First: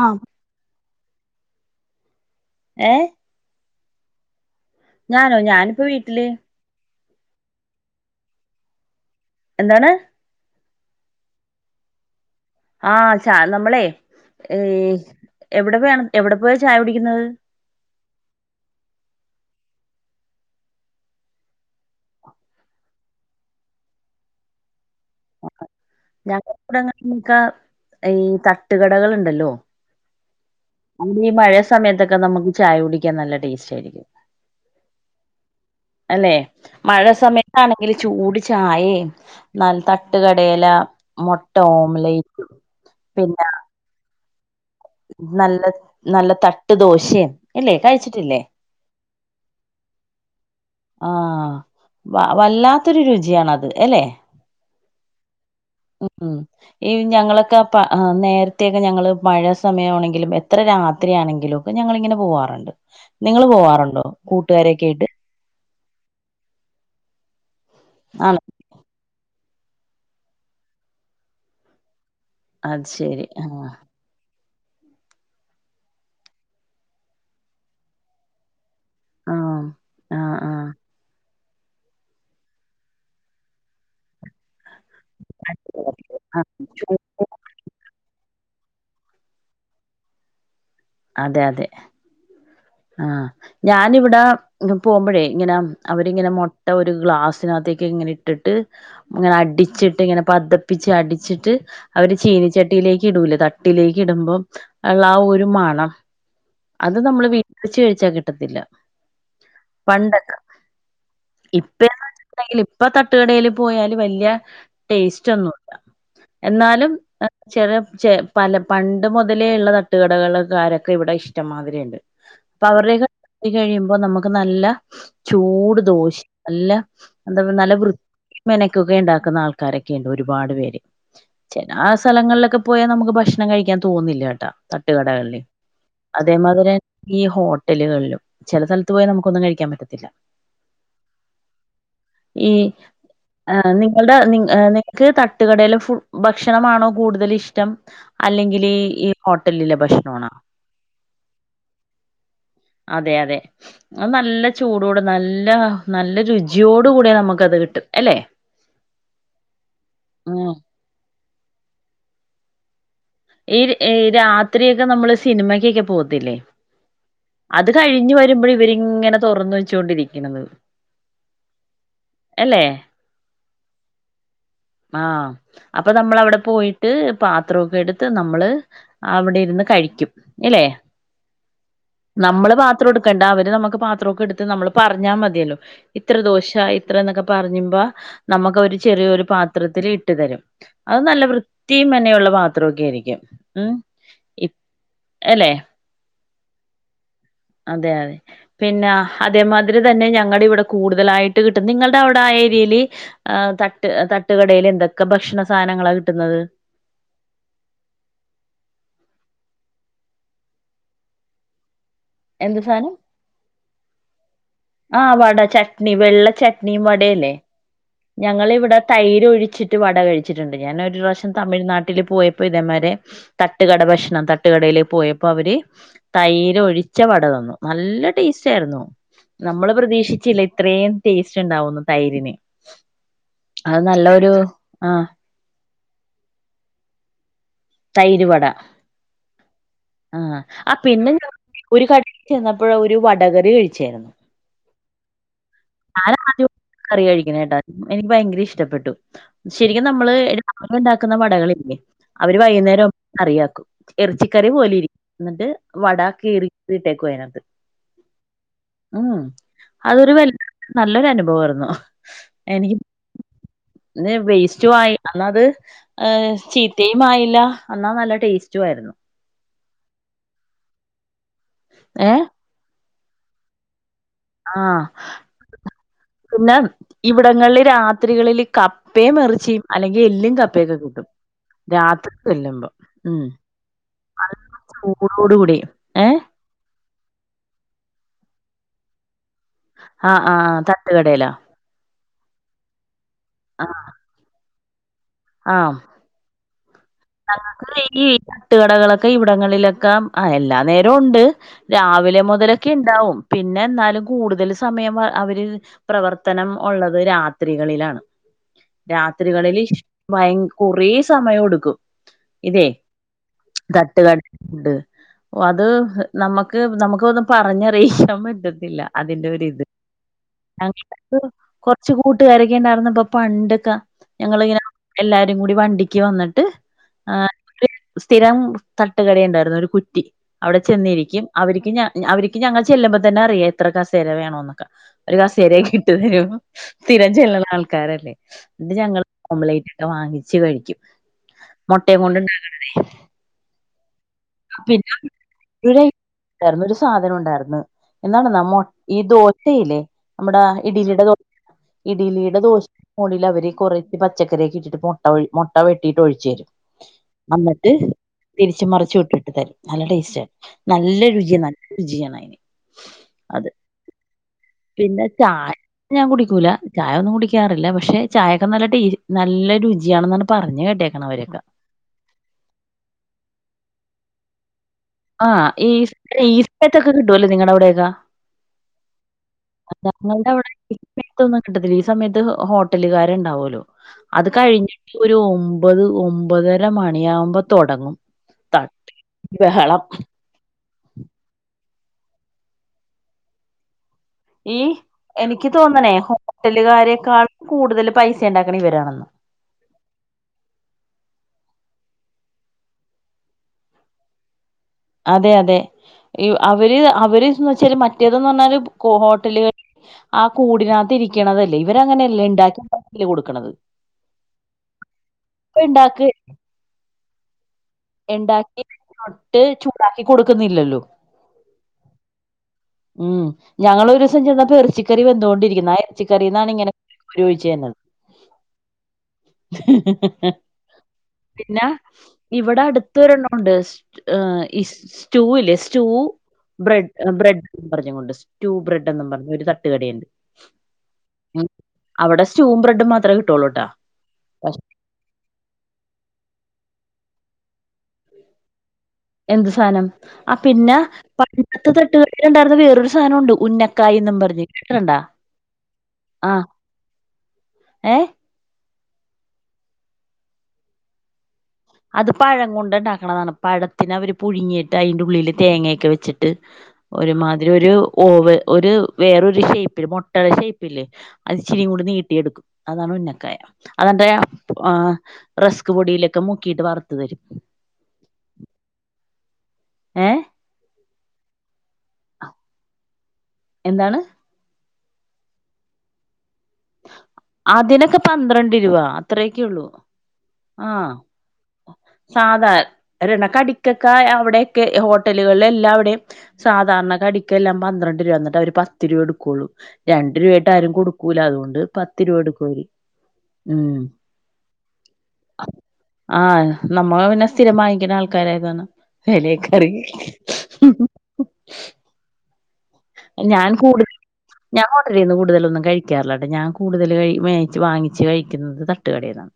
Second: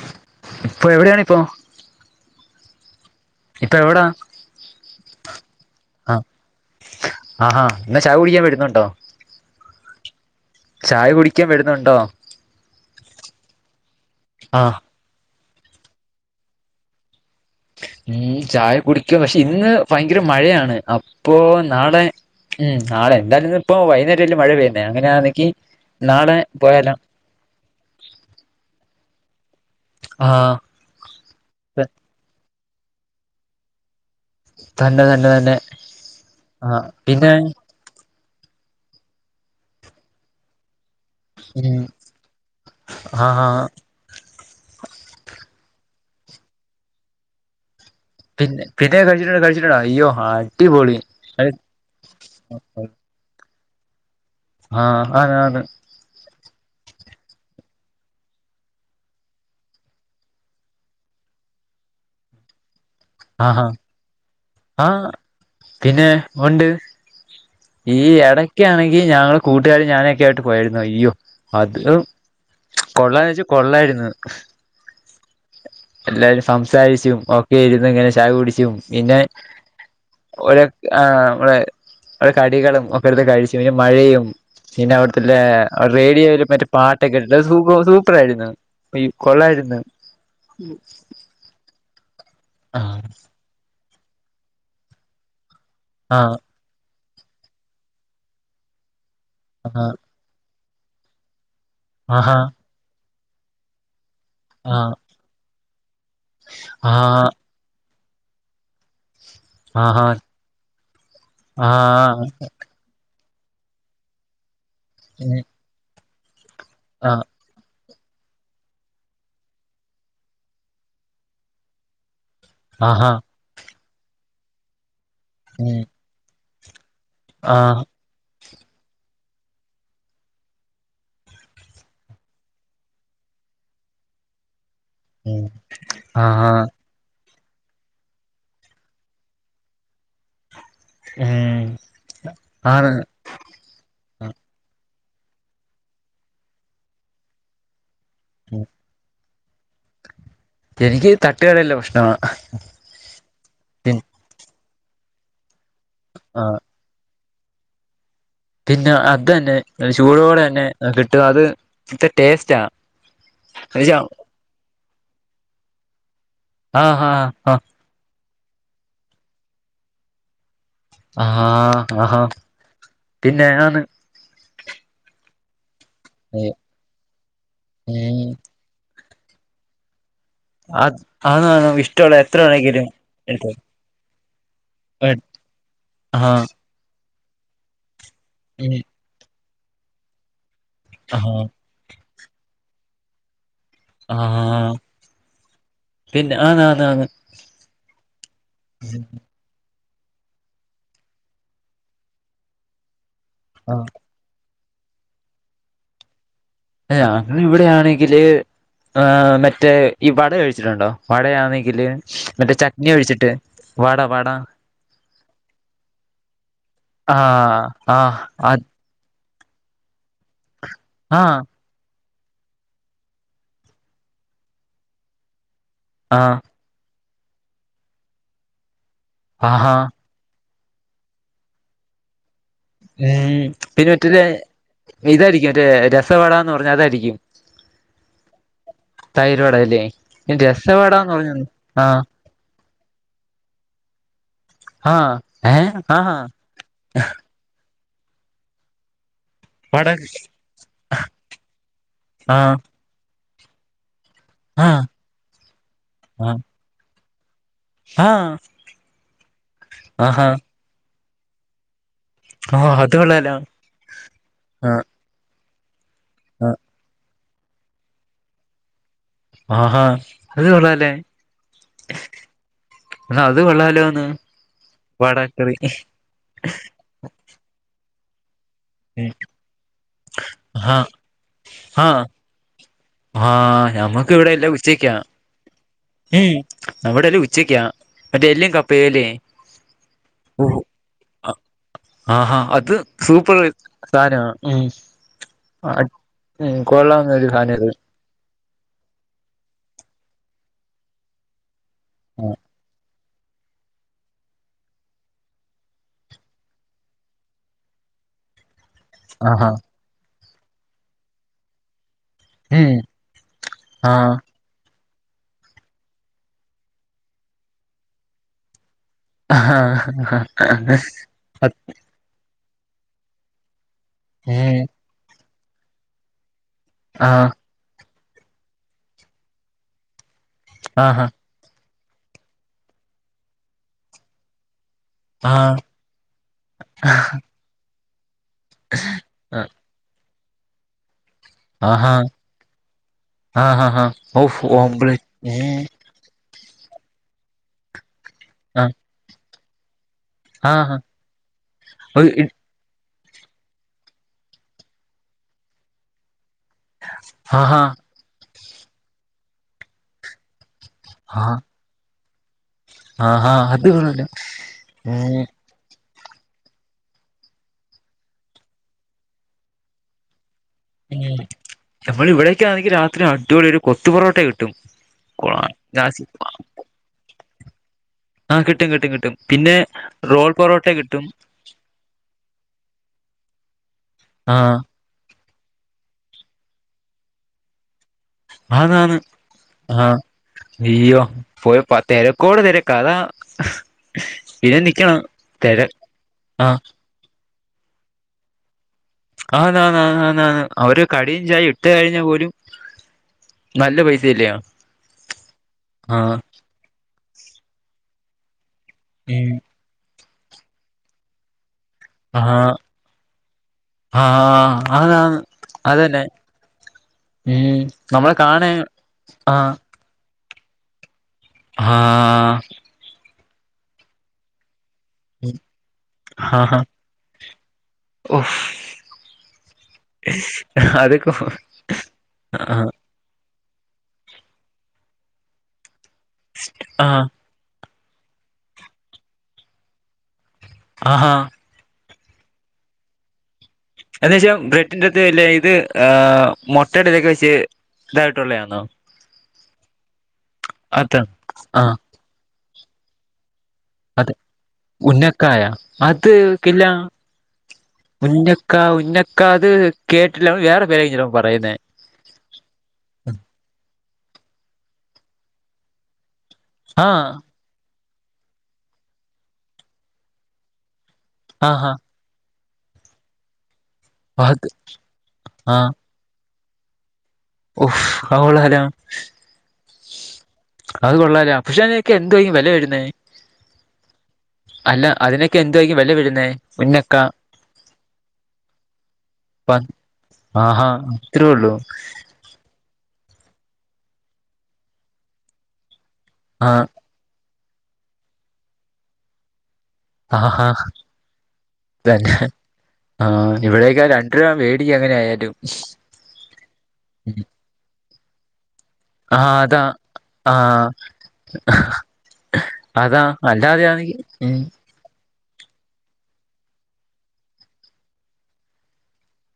ആഹ് പ്പൊ എവിടെ പ്പം ഏ ഇപ്പൊ എവടാ ഞാനോ ഞാനിപ്പ വീട്ടില് ആ ആ ന്ത ചായ കുടിക്ക്യാൻ വരുന്നുണ്ടോ എന്താണ് ചായ കുടിക്ക്യാൻ വരുന്നുണ്ടോ ആ ചാ നമ്മളെ ഈ ആഹ് എവിടെ പോയാണ് എവിടെ പോയ ചായ കുടിക്ക്ന്നത് ഫ ചായ കുടിക്ക്യാ പക്ഷെ ഇന്ന് ഭയങ്കര മഴയാണ് അപ്പോ നാളെ ഉം നാളെ എന്തായാലും ഇപ്പോ വൈകുന്നേരം ഒര് മഴ പെയ് പോയാലോ [unintelligible] ഈ തട്ടുകടകളുണ്ടല്ലോ ആ ഈ മഴ സമയത്തൊക്ക നമ്ക്ക് ചായ കുടിക്യാൻ നല്ല ടേസ്റ്റ് ആയിരിക്കും തന്നെ തന്നെ തന്നെ അല്ലെ ആഹ് മഴ പിന്നെ സമയത്താണെങ്കിൽ ചൂട് ചായേം നല്ല തട്ട്കടേലാ മൊട്ട ഉം ഓംലൈറ്റ് പിന്ന ആഹ് ആഹ് നല്ല നല്ല തട്ട് ദോശയും എല്ലേ പിന്നെ പിന്നെ കഴിച്ചിട്ടുണ്ട് കഴിച്ചിട്ടുണ്ട് അയ്യോ ഹ അടിപൊളി. ആഹ് എല്ലേ ആഹ് ആന്ന് ആന്ന് ഈ ഞങ്ങളൊക്കെ പ നേരത്തേക്ക ഞങ്ങള് മഴ സമയമാണെങ്കിലും എത്ര രാത്രിയാണെങ്കിലും ഒക്കെ ഞങ്ങളിങ്ങനെ പോവാറിണ്ട്. നിങ്ങള് ആഹാ പോവാറുണ്ടോ? കൂട്ടുകാരെ കെയിട്ട് ആഹ് പിന്നെ ഉണ്ട് ഈ ആണ് എടക്കാണെങ്കി ഞങ്ങൾ കൂട്ടുകാരും ഞാനൊക്കെ ആയിട്ട് പോയാരുന്ന് അയ്യോ അത് അത് ശരി കൊള്ളാന്ന് ചോയ്ച്ച ആഹ് കൊള്ളായിരുന്ന്. എല്ലാരും സംസാരിച്ചും ഒക്കെ ഇരിന്ന്ങ്ങനെ ചായ കുടിച്ചും പിന്നെ ഒ ആഹ് ആഹ് [unintelligible] ആഹ് ആഹ് [unintelligible] കടികളും ഒക്കെട്ത്ത് കഴിച്ചു പിന്നെ മഴയും പിന്നെ അവട്ത്തെ ലേ റേഡിയോയില് മറ്റേ പാട്ടൊക്കെ ഇട്ട്ട്ട് അഅ് സൂപ്പ സൂപ്പറായിരുന്നു. പി കൊള്ളായിര്ന്ന് അതെ അതെ ആ ആഹ് ഞാ നിവടെ പോകുമ്പഴേ ഇങ്ങനെ ആ അവരിങ്ങനെ മൊട്ട ഒര് ഗ്ളാസിനകത്തേക്കിങ്ങിനെ ഇട്ടിട്ട് അങ്ങനെ ആ അടിച്ച്ട്ട് ങ്ങനെ പത പ്പിച്ച് അടിച്ചിട്ട് അവര് ആഹാ ചീനിച്ചട്ടിയിലേ കിടൂലെ തട്ടിലേ കിടുമ്പം അള്ളാ ആ ഒരു മണം ആ അത് നമ്മള് വീട്ടിൽ ചെയ് ച്ച കിട്ടത്തില്ല. ആഹാ പണ്ടൊക്കെ. ആ ഇപ്പന്ന് വെച്ചിട്ടുണ്ടെങ്കിൽ ഇപ്പ ത തട്ടുകടയില് പോയാല് വല്ല്യ ടേസ്റ്റ് ഉം ഒന്നുമില്ല. എന്നാലും ആ എ ചെറിയ ചേ പല പണ്ട് മുതലേ ഉള്ള തട്ടുകടകൾക്കാരൊക്കെ ഇവിടെ ഇഷ് ട്ടം മാതിരി ഇണ്ട്. അപ്പൊ അവരുടെക്കെ ആഹാ [inaudible] കഴിയു അപ്പൊ നമുക്ക് നല്ല ചൂട് ഉം ദോശയും നല്ല എന്താ ആ നല്ല വൃ മെനക്കൊക്കെ ഇണ്ടാക്കുന്ന ആൾക്കാരൊക്കെയുണ്ട് ഒരുപാട് പേര് ചെല ആ സ്ഥലങ്ങളിലൊക്കെ പോയാൽ നമുക്ക് ഭക്ഷണം കഴിക്കാൻ തോന്നുന്നില്ലേട്ടാ തട്ടുകടകളില് ഉം ആഹാ അതേമാതിരി ഈ ഹോട്ടലുകളിലും ചില സ്ഥലത്ത് പോയാ നമുക്കൊന്നും കഴിക്കാൻ പറ്റത്തില്ല ഉം ഈ ആണ് ആ നിങ്ങളുടെ നിങ്ങ നി ക്ക് തട്ടുകടയിലെ ഫു ഭക്ഷണമാണോ കൂടുതല് ഇഷ്ടം ഉം അല്ലെങ്കില് ഈ ഹോട്ടലിലെ ഭക്ഷണമാണോ എനിക്ക് തട്ടുകടയിലെ ഭക്ഷണമാണ് അതെ അതെ പി അത് നല്ല ചൂടോടെ നല്ല നല്ല ആഹ് രുചിയോടു കൂടെ നമ ക്കത് കിട്ടും അലെ പിന്നെ അതന്നെ ഉം ചൂടോടെന്നെ കിട്ട്കാ അത് ഇത്ര ടേസ്റ്റാ ഈ ഈ എന്നുവെച്ചാ രാത്രിയൊക്കെ നമ്മള് സി സിനിമക്കോക്കെ പോന്ന് ലേ ആഹാ ആഹ് അത് കഴിഞ്ഞു രുമ്പഴേ ഇവരിങ്ങനെ തോറന്ന് വെച്ചൊണ്ടിരിക്ണത് അഹാ അഹാ പിന്നെ ആന്ന് അപ്പ നമ്മള് അവ്ടെ പോയിട്ട് പാത്രോക്കെ എട് ഉം നമ്മള് അവിടെ ര്ന്ന് കഴിക്കും. ഇലെ അത് അതാണ് ഇഷ്ടമുള്ള എത്ര നമ്മള് വേണെങ്കിലും പാത്രം ഇട്ക്കണ്ട എടുത്തോ അവര് നമക്ക് പാത്രക്കെ എടുത്ത് നമ്മള് പറഞ്ഞാ മതിയല്ലോ ഇത്ര ആഹ് ദോശ, ഇത്ര എന്നൊ പറഞ്ഞുമ്പ ഉം നമുക്കവര് ചെറിയൊരു പാത്ത് പത്രത്തില് ഇട്ടു തരും അത് നല്ല ആഹാ വൃത്തിയും മെനയുള്ള പാത്ത് ക്കിരിക്കും ഉം ഇ ആഹ് അല്ലെ പിന്നെ ആന്ന് ആന്ന് ആന്ന് അതെ അതെ പിന്നെ അതേമാതി അത് തന്നെ ഞങ്ങളുടെ ഇവിടെ കൂടുതലായിട്ട് കിട്ടും നിങ്ങളുടെ അവിടെ ആ ഏരിയയില് ആ തട്ട് ആഹ് തട്ടുകടയിൽ എന്തൊക്കെ ഭക്ഷണ സാധനങ്ങളാ കിട്ടുന്നത് അന്ന് ഇവിടെയാണെങ്കില് മറ്റേ ഈ വട കഴിച്ചിട്ടുണ്ടോ വടയാണെങ്കില് എന്ത് മറ്റേചട്ടിണി ഒഴിച്ചിട്ട് വട വട ആഹ് വട ചട്ട്നി വെള്ള ചട്ട്ണിയും വടയല്ലേ ആഹ് ആഹ് അത് ഞങ്ങളിവിടെ തയി തൈരും ഒഴിച്ചിട്ട് വട കഴിച്ചു കഴിച്ചിട്ടുണ്ട് ഞാൻ ഒരു പ്രാവശ്യം ആഹ് തമിഴ്നാട്ടില് പോയപ്പോ ഇതേമാതിരി തട്ടുകട ഭക്ഷണം തട്ടുകടയില് പോയപ്പോ അവര് ആഹ് തൈര് ഒഴിച്ച് ഒഴിച്ച വട തന്നു നല്ല ടേസ്റ്റ് ആയിരുന്നു നമ്മള് ആഹാ പ്രതീക്ഷിച്ചില്ല ഇത്രയും ടേസ്റ്റ് ഉണ്ടാവുന്നു തൈരിന് ഉം അത് പിന്നെ മറ്റെലെ നല്ലൊരു ആഹ് ഇതായിരിക്കും മറ്റേ റ്റ രസവടാന്ന് പറഞ്ഞാ അതായിരിക്കും തൈര് വട തൈര് വട അല്ലേ ആ ആ രസവടാന്ന് പിന്നെ പറഞ്ഞ [unintelligible] ഒരു ആഹ് കടയിൽ ചെന്നപ്പോ അപ്പോഴാ ഒരു വടകറി കഴിച്ചേ ആ ഹ ഏ ഹ ആദ്യമായിട്ടാ കറി കഴിക്കണ കേട്ടാ എനിക്ക് ഭയങ്കര ഇഷ്ടപ്പെട്ടു വട ശരിക്കും നമ്മള് [inaudible] ണ്ടാക്കുന്ന വടകളില്ലേ അവര് ആഹ് വൈകുന്നേരം കറിയാക്കും ഇറച്ചിക്കറി പോലെ ആഹ് ഇരിക്കും എന്നിട്ട് വട കിറിയി [unintelligible] [unintelligible] ആ ഉം അതൊരു വല്ലാ [inaudible] നല്ലൊരു അനുഭവം [unintelligible] ഓഹ് എനിക്ക് അത് കൊള്ളാലോ [unintelligible] വേസ്റ്റും ആഹ് ആയി അന്ന് അത് ആഹ് [unintelligible] ആയില്ല എന്നാ നല്ല ടേസ്റ്റും ആയിരുന്നു ആഹാ അത് കൊള്ളാല്ലെ ഏ എന്നാ അത് കൊള്ളാലോന്ന് ആഹ് വടക്കറി പിന്നെ ഇവിടങ്ങളിൽ രാ ത്രികളില് കപ്പേം എറച്ചിയും അല്ലെങ്കിൽ എല്ലും കപ്പയൊക്കെ ആഹ് കിട്ടും രാത്രി ചെല്ലുമ്പം ആഹാ ഞമ്മുക്ക് ഇവിടെ എല്ലാം ഉച്ചയ്ക്കാ ചൂടോട് കൂടി ഏ ഉം അവിടെല്ലാം ഉച്ചയ്ക്കാ മറ്റേ എല്ലും കപ്പേം ല്ലെ ആ ആ ഓഹ് തട്ടുകടയിലാ ആഹാ അത് സൂപ്പർ ആ സാനാ ഉം ആ [unintelligible] ഈ [unintelligible] തട്ടുകടകളൊക്കെ ഇവിടങ്ങളിലൊക്കെ ആ എല്ലാ നേരോം ഉണ്ട് രാവിലെ ആ മുതലൊക്കെ ഇണ്ടാവും പിന്നെ എന്നാലും കൂടുതൽ സമയം അവര് പ്രവർത്തനം ഉള്ളത് രാത്രികളിലാണ് ആഹാ രാത്രികളിൽ ഭയ കൊറേ സമയം എടുക്കും ഇതെ ഉം ആ തട്ട് കണ്ട് ഓ അത് നമുക്ക് നമുക്ക് ഒന്നും പറഞ്ഞറിയിക്കാൻ പറ്റത്തില്ല ആഹാ ഞങ്ങക ക്കു കുറച്ച കൂടി ഇട്ട് കരക്കേണ്ടായിന്നപ്പൊ പണ്ടൊക്കെ ഞങ്ങളിങ്ങനെ ഉം എല്ലരും കൂടി വണ്ടിക്ക് വന്നിട്ട് ആ ആഹ് സ്ഥിരം തട്ടുകട ഉണ്ടായിരുന്നു ഒരു കുറ്റി അവിടെ ആഹാ ചെന്നിരിക്കും അവര്ക്ക് ഞാൻ അവര്ക്ക് ഞങ്ങൾ ചെല്ലുമ്പോ തന്നെ അറിയാം എത്ര കസേര വേണോന്നൊക്കെ ഒരു ആ കസേരയെ കിട്ടു തരും സ്ഥിരം ചെല്ലനാ ആൾ കാരല്ലേ ഇന്ന് ഞങ്ങൾ ഒമ്ബ്ലറ്റ്ട്ടോ വാങ്ങിചെ ച്ച് കഴിക്കും. ആഹാ മുട്ടയും കൊണ്ടുണ്ടാക്കും ആഹ് ആഹ് ഓഹ് ഓംപ്ലേറ്റ് ഏ എർന്നൊരു സാധനം ഒണ്ടാർന്ന്. എന്താണ്ന്നോ മൊ ആ ഈ ദോ ചെയ്യില്ലേ നമ്മടെ ആഹാ ഇഡിലിയുടെ ദോ ഇഡിലിയുടെ ദോശ് മോളിലവര് കുറെ പച്ചക്കറിയൊക്കെ ഇട്ടിട്ട് മൊട്ട മൊട്ട വെട്ടിട്ട് ഒഴിച്ചുതരും. ആഹാ തിരിച്ചുംമറിച്ചുംഇട്ടിട്ട് തരും നല്ല ടേസ്റ്റാ. നല്ല ആ രുചിയ നല്ല രുചിയാണയിൻ. ആഹാ അത് കൊള്ളാല്ലോ? പിന്നെ ചായ ഞാൻ കുടിക്കൂല ചായയൊന്നും കുടിക്കാറില്ല പക്ഷെ ചായക്കെ നല്ല ടേ നല്ല രുചിയാണന്നാണ്. ഉം ഞമ്മൾ ഇവിടെയൊക്കാണെങ്കി രാത്രി അടിപൊളിയൊരു കൊ ത്തു പൊറോട്ട കിട്ടും. ആ ഈ സ്ക്റീസ്പെറ്റ് ഒക്കെ കിട്ടുവല്ലോ? നിങ്ങട അവിടെയൊക്ക ആ കിട്ടും, കിട്ടും, കിട്ടും, പിന്നെ റോൾ ഞങ്ങളുടെ അവിടെ പൊറോട്ട ഈ കിട്ടും. ണ്ടാവുല്ലോ? അത് ആ കഴിഞ്ഞിട്ട് ഒരു ഓം ഒമ്പത്, ഒമ്പതര മണിയാവുമ്പൊ തൊടങ്ങും. ആന്നാന്ന് ആ. യ്യോ പോയപ്പതിരക്കോട് തിരക്ക് അതാ. പിന്നെ ഈ നിക്കണം എനിക്ക് തിര തോന്നണേ, ആ ഹോട്ടലുകാരെക്കാൾ കൂടുതൽ പൈസ ണ്ടാ ആന്നാന്നാന്നാന്നാന്ന് അവര് കടിം, ചായയും. കഴിഞ്ഞാ പോലും നല്ല പൈസ ല്ലയോ? അതെ അതെ യു അവര് അ അവര് ന്ന് വച്ചല്, മറ്റേതന്ന് പറഞ്ഞാല് കോ ഉം ഹോട്ടലുകൾ [unintelligible] ആ കൂടിനകത്ത് ഇരിക്കണതല്ലേ ഇവരങ്ങനെയല്ലേ ആഹ് ഉണ്ടാക്കില്ലേ കൊടുക്കണത് ഇപ്പ ആഹ് ആഹ് അതന്നെ ഉണ്ടാക്കി ഏഹ് നമ്മളെ കാണേ ഉണ്ടാക്കി [unintelligible] കൊടുക്കുന്നില്ലല്ലോ ആഹ് ഉം ഞങ്ങൾ ഒരു സം ചെന്നപ്പൊ ർച്ചി റി വെന്തോണ്ടിരിക്ക്ന്ന് ആ ർച്ചി ആ ക്കറീന്നാണിങ്ങനെ റിയൊഴിച്ച് തന്നത് ഓ അതൊക്കെ പിന്നെ ആ ഇവടെ അടുത് ഒരണ്ണം ണ്ട് ഇ സ്റ്റൂ ല്ലെ ചൂ ആ ബ്രെഡ് ബ്രെഡ്‌ പറഞ്ഞ് കൊണ്ട് സ്റ്റൂ ബ്രെഡെന്നും പറഞ്ഞ് ഒരു തട്ടുകടയുണ്ട് ആഹാ ഉം അവിടെ സ്റ്റൂം ബ്രെഡും മാത്രേ കി എെന്നച്ച ബ്രട്ടിന്റെ തേയ്ലെ ഇത് ആ മൊ [unintelligible] വെച്ച് ഇതായിട്ടുള്ളയാന്നോ എന്ത് സാനം ആ പിന്നെ അത ആ പണ്ടത്തെ തട്ടുകടയിലുണ്ടായിരുന്ന വേറൊരു സാനം ഉണ്ട് അതെ ഉന്നക്കായ അത് ആഹ് കില്ല ഏഹ് ഉന്നക്ക പന്നക്ക അത് കേട്ട്ട്ടില്ല വേറെ പേരായിരിക്കും പറയുന്നേ അത് പഴം കൊണ്ട് ഉണ്ടാക്കണതാണ് പഴത്തിന അവര് പുഴുങ്ങിയിട്ട് അയിന്റ ഉള്ളില് തേങ്ങേക്ക വച്ചിട്ട് ആഹ് ഒരുമാതിരി ഒരു ഓവ് ഒരു വേറൊരു ഷേപ്പില് മൊട്ടേട ഷേപ്പില്ലേ അതിച്ചിരീം ആഹാ കൂട നീട്ടി എടുക്കും അതാണ് ഉന്നക്കായം അതെന്റെ അത് ആ റസ്ക് പൊടിയിലൊക്കെ മു ആക്കിട്ട് വറുത്ത് തരും ഓഫ് അവളാര ഏ അത് കൊള്ളാലാ പ്ഷാനക്ക് എന്തുവാരിക്കും വില വരുന്നേ എന്താണ് അല്ല അതിനക്കെ എന്തുവായിക്കും വില വിരുന്നേ അതിനൊക്കെ പന്ത്രണ്ട് രൂപ അത്രയക്കെ പ ഉള്ളൂ ആഹാ ആഹ ഇത്രേ ഉള്ളൂ സാധാ രണക്കടിക്കൊക്കെ അവിടെയൊക്കെ ഹോട്ടലുകൾല് എല്ലാവിടെയും ആഹ് സാധാരണ കടി ക്കെല്ലാം പന്ത്രണ്ട് രൂപ എന്നിട്ടവര് പത്ത് രൂപ എടുക്കുള്ളൂ രണ്ടു ആഹാ രൂപായിട്ട് ആരും കൊടുക്കൂല അതുകൊണ്ട് പത്ത് തന്നെ രൂപ എടുക്കും അവര് ആഹ ഉം ഇവിടേക്കാ രണ്ടു രൂപ വേടിക്കും അങ്ങനെ ആയാലും ഭയങ്കര ആൾക്കാരായതാണ് ആഹ് അതാ വെലയൊക്കറിയും ആഹ് ഹ് അതാ ഞാൻ കൂടുതൽ അല്ലാതെയാണെങ്ക് മ്മ് ഞാൻ ഹോട്ടലിന്ന് കൂടുതലൊന്നും കഴിക്കാറില്ലട്ട ഞാൻ കൂടുതല് കഴി വേച്ച് വാങ്ങിച്ച് കഴിക്കുന്നത് തട്ടുകടേന്നാണ്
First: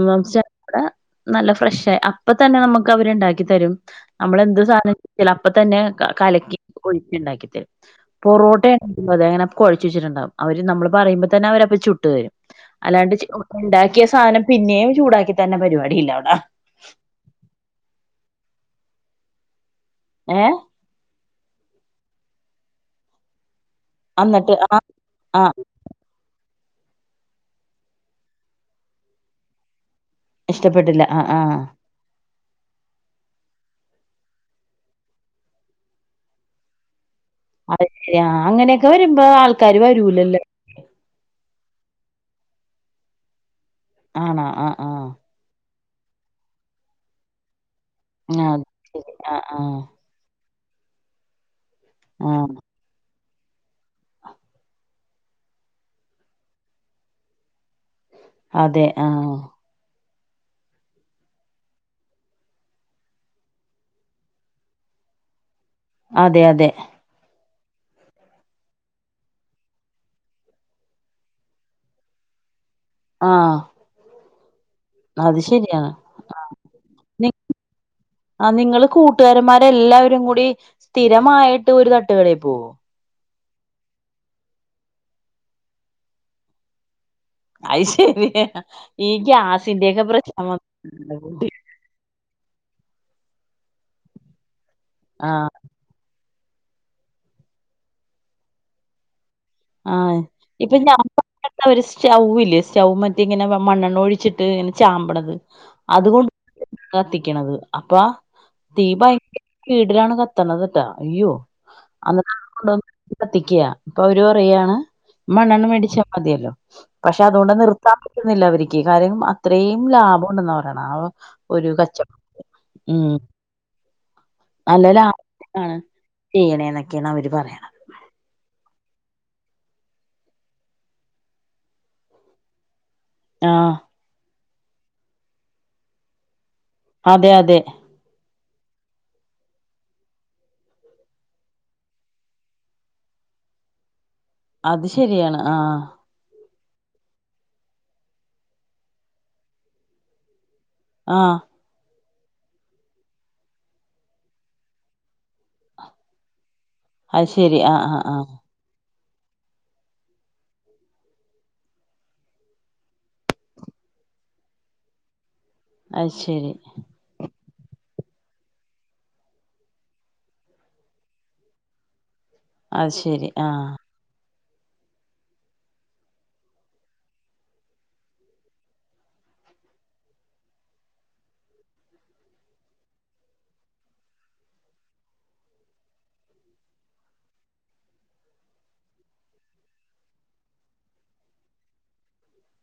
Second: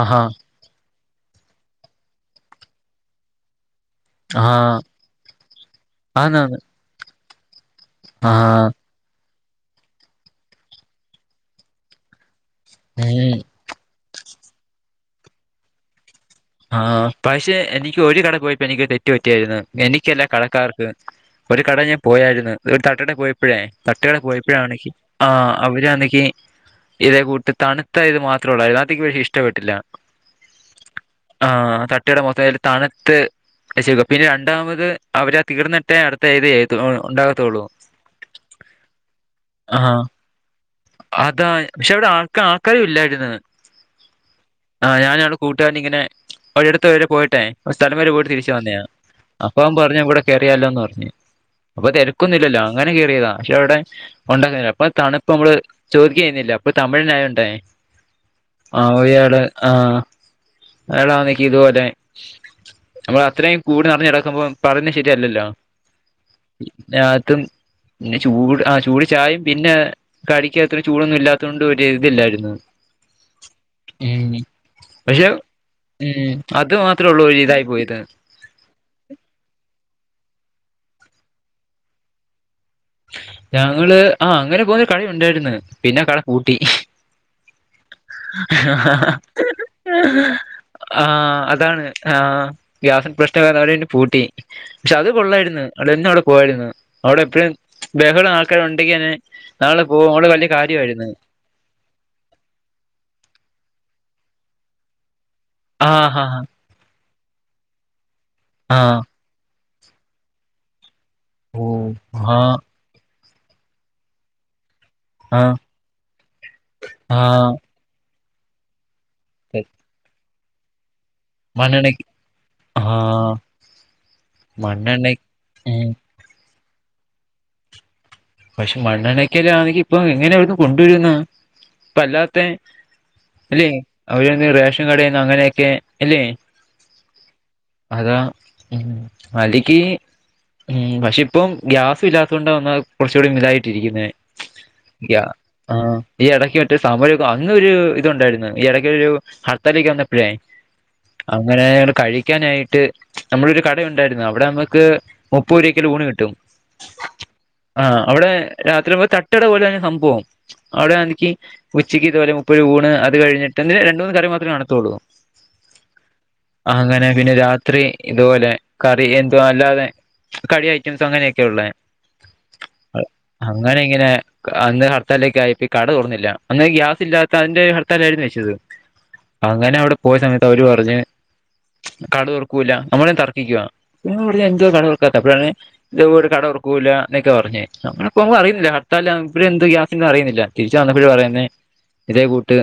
ആഹാ നല്ല ഫ്രശ്ശേ അപ്പ തന്നെ നമുക്ക് അവരുണ്ടാക്കി തരും നമ്മളെന്ത് ആഹ് സാധനം [unintelligible] അപ്പ തന്നെ ക കലക്കി ആന്നാന്ന് ഒഴി ണ്ടാക്കിത്തെ ആഹ് പൊറോട്ടെ [unintelligible] കുഴച്ച് വെച്ചിട്ടുണ്ടാവും അവര് നമ്മള് പറയുമ്പോ തന്നെ അവരപ്പ ചുട്ട് രും അല്ലാണ്ട് ഉം ഉണ്ടാക്കിയ സാനം പിന്നെയും ചൂടാക്കി തന്നെ പരിപാടിയില്ല അവുടാ ആഹ് പശേ എനിക്ക് ഒരു കട പോയപ്പോ എനിക്ക് തെറ്റ് പറ്റിയായിര്ന്നു എനിക്കല്ല ഏഹ് കടക്കാർക്ക് ഒരു കട ഞാൻ പോയായിരുന്നു ഒരു തട്ടട പോയപ്പോഴേ തട്ട് കാടെ അന്നിട്ട് പോയപ്പോഴാണെ ആഹ് ക്ക് ആ ആഹ് അവര്ണെക്ക് ഇതേ കൂട്ട് തണ്ത്ത ഇത് മാത്ര ഒള്ളു എല്ലാത്തിക്കും പക്ഷി ഇഷ്ട പ്പെട്ടില്ല ഇഷ്ടപ്പെട്ടില്ല ആഹ് തട്ട്കട മോസായാലും തണ്ത്ത് രച്ചക്കുക പിന്നെ രണ്ടാമത് അവരാ തീർന്നിട്ടേ അടുത്ത ഏത് ഏരിയ [unintelligible] ഉണ്ടാ അത [unintelligible] ശര്യ [unintelligible] അങ്ങനെയൊക്കെ വരുമ്പോ ആൾക്കാര് ആ വരൂലല്ലൊ കാക്കാര് ഇല്ലായിര്ന്നു ആണൊ ആഹ് ആഹ ലിങ്ങനെ ഒരു ഇടെത്ത [unintelligible] ടെ പോയിട്ടേ സ്ഥലം വരെ പോയിട്ട തിരിച്ചു ആഹ് വന്നേയ ശരി ആഹ് അപ്പം ആഹ് പറയഞ്ഞ കുടെക്ക റിയാലോന്ന് പറ്ഞ്ഞ് അപ്പ ആഹ് തിരക്കൊന്നില്ലല്ലോ അങ്ങനെ ക്കേറിയതാ പക്ഷെ അവിടെ ഉണ്ടാക്കു [unintelligible] അപ്പൊ തണുപ്പ് നമ്മള് ചോദിക്കെ ചെഴുന്നില്ല അപ്പൊ തമിഴിനായ ഉണ്ടായേ ആഹ് ഒയ് ആഹ് അളാ നിക്കി ഇതുപോലെ നമ്മൾ അത്രയും കൂടി നറഞ്ഞ് കെടക്കുമ്പോ പറഞ്ഞ ശെരിയല്ലല്ലോ അതെ അതെ രാത്തും പിന്നെ ചൂട് ആ ചൂട് ചായയും പിന്നെ കടിക്ക് അത്ര ചൂടൊന്നും ഇല്ലാത്തോണ്ട് ഒരു ഇതില്ലായിരുന്നു ആഹ് ഉം പക്ഷെ അത് ശരിയാ ഉം അത് മാത്രേ ഉള്ളൂ ഒരു ഇതായി പോയത് ആ നിങ്ങള് കൂട്ടുകാരമാരെല്ലാവരും കൂടി സ്ഥിരമായിട്ട് ഒരു തട്ടുകടയിൽ പോവോ ഞങ്ങള് ആ അങ്ങനെ പോന്ന കടയുണ്ടായിരുന്ന് പിന്നെ കട പൂട്ടി അത് ശരി ഈ ഗ്യാസിന്റെയൊക്കെ പ്രശനം ഉള്ളതുകൊണ്ട് ഗ്യാസിന്റെ പ്രശ്നം കാരണം അവര് പിന്നെ പൂട്ടി പക്ഷെ അത് ആഹ് കൊള്ളായിരുന്നു അത് എന്നും അവിടെ പോയിരുന്നു അവിടെ എപ്പഴും ബഹളം ആൾക്കാർ [unintelligible] ആഹ് ഇപ്പ ഞാൻ [unintelligible] സ്റ്റൗവില് സ്റ്റൗ മറ്റേ ഇങ്ങനെ മണ്ണെണ്ണ ഒഴിച്ചിട്ട് ഇങ്ങനെ ചാമ്പണത്. ആഹ് ഹാ അതുകൊണ്ട് ഹാ കത്തിക്കണത് അപ്പ തീ ഭയങ്കര വീടിലാണ് കത്തണത്ട്ടാ. അയ്യോ ഓ അന്നിട്ട് ആഹ് [unintelligible] കത്തിക്കാ അപ്പൊ അവര് രു പറയാണ് ആഹ് മണ്ണണ്ണ മേടിച്ചാ മതിയല്ലോ പക്ഷെ ആഹ് അതുകൊണ്ട് നിർത്താ കുന്നില്ല അവരിക്ക് കാര്യം അത്രയും ലാഭം കൊണ്ട്ന്നാ പറയണ അവ ഒരു മണ്ണെണ്ണക്ക് കച്ചം ഉം ആഹ് മണ്ണെണ്ണ നല്ലാലാഭാണ് ഉം ചെയ്യണേക്കെ ക്കാണ് അവര് പറയണ പക്ഷെ മണ്ണെണ്ണക്കല്ലാണെങ്കി ഇപ്പൊ എങ്ങനവര് കൊണ്ടുവരുന്നാ ഇപ്പ അല്ലാത്തെ അല്ലെ ആഹ് അവരന്നെ റേ ഷൻ കടേന്ന് അങ്ങനെയൊക്കെ എല്ലേ അതെ അതെ ഉ അരിക്ക് ഉം പക്ഷെ ഇപ്പം ഗ്യാസില്ലാത്തൊണ്ടാ വന്നാ കുറച്ചൂടി മിതായിട്ടിരിക്കുന്നെ അത് ശരിയാണ് ആ ആഹ് ഈ എടക് സമരം അന്നൊരു ഇതു ഉണ്ടായിരുന്നു ഈ എടയ്ക്കൊരു ഹർത്താലേക്ക് വന്നപ്പഴേ ആഹ് അങ്ങനെ കഴി ക്കാനായിട്ട് നമ്മടൊരു കട ഉണ്ടായിരുന്നു അവിടെ നമക്ക് മുപ്പരൂപക്ക് ലോണ് കിട്ടും അത്ശ ആ അവിടെ രാത്രി മൊ--. തട്ടുകട പോലെ തന്നെ സംഭവം അവിടെ എനിക്ക് ഉച്ചക്ക് ഇതുപോലെ മുപ്പരുപ ഊണ് അത് കഴിഞ്ഞിട്ട് രണ്ട് മൂന്ന് കറി മാത്രമേ കാണാത്തൊള്ളൂ. അ ശരി. ത്രി ഇതുപോലെ കറി എന്തുവ അല്ലാതെ കടി ഐറ്റംസ് അങ്ങനെയൊക്കെ ഒള്ള. അത് ശരി ആഹ് അങ്ങനെങ്ങനെ. അന്ന് ഹർത്താലേക്കയിപ്പോഈ കട തുറന്നില്ല അന്ന് ഗ്യാസ് ഇല്ലാത്ത അതിന്റെറെ ഹർത്താലായിരുന്നു ഷേത് അങ്ങനെ അവിടെ പോയ സമയത്ത് അവര് പറഞ്ഞ് കട തുറക്കൂല്ല നമ്മളന്ന് തർക്കിക്കുവാ പിന്നെ എന്തുവകട തുറക്കാത്ത അപ്പഴാണ് ഇതെ പോലെകട തുറകൂല്ല. എന്നൊക്കെ പറഞ്ഞേ നമ്മളപോമ്പ അറിയുന്നില്ല ഹർത്താല ഇവഎന്ത് ഗ്യാസിും അറിയുന്നില്ല തിരിച്ച വന്നപ്പോഴ പറയുന്ന ഇതേ കൂട്ട്.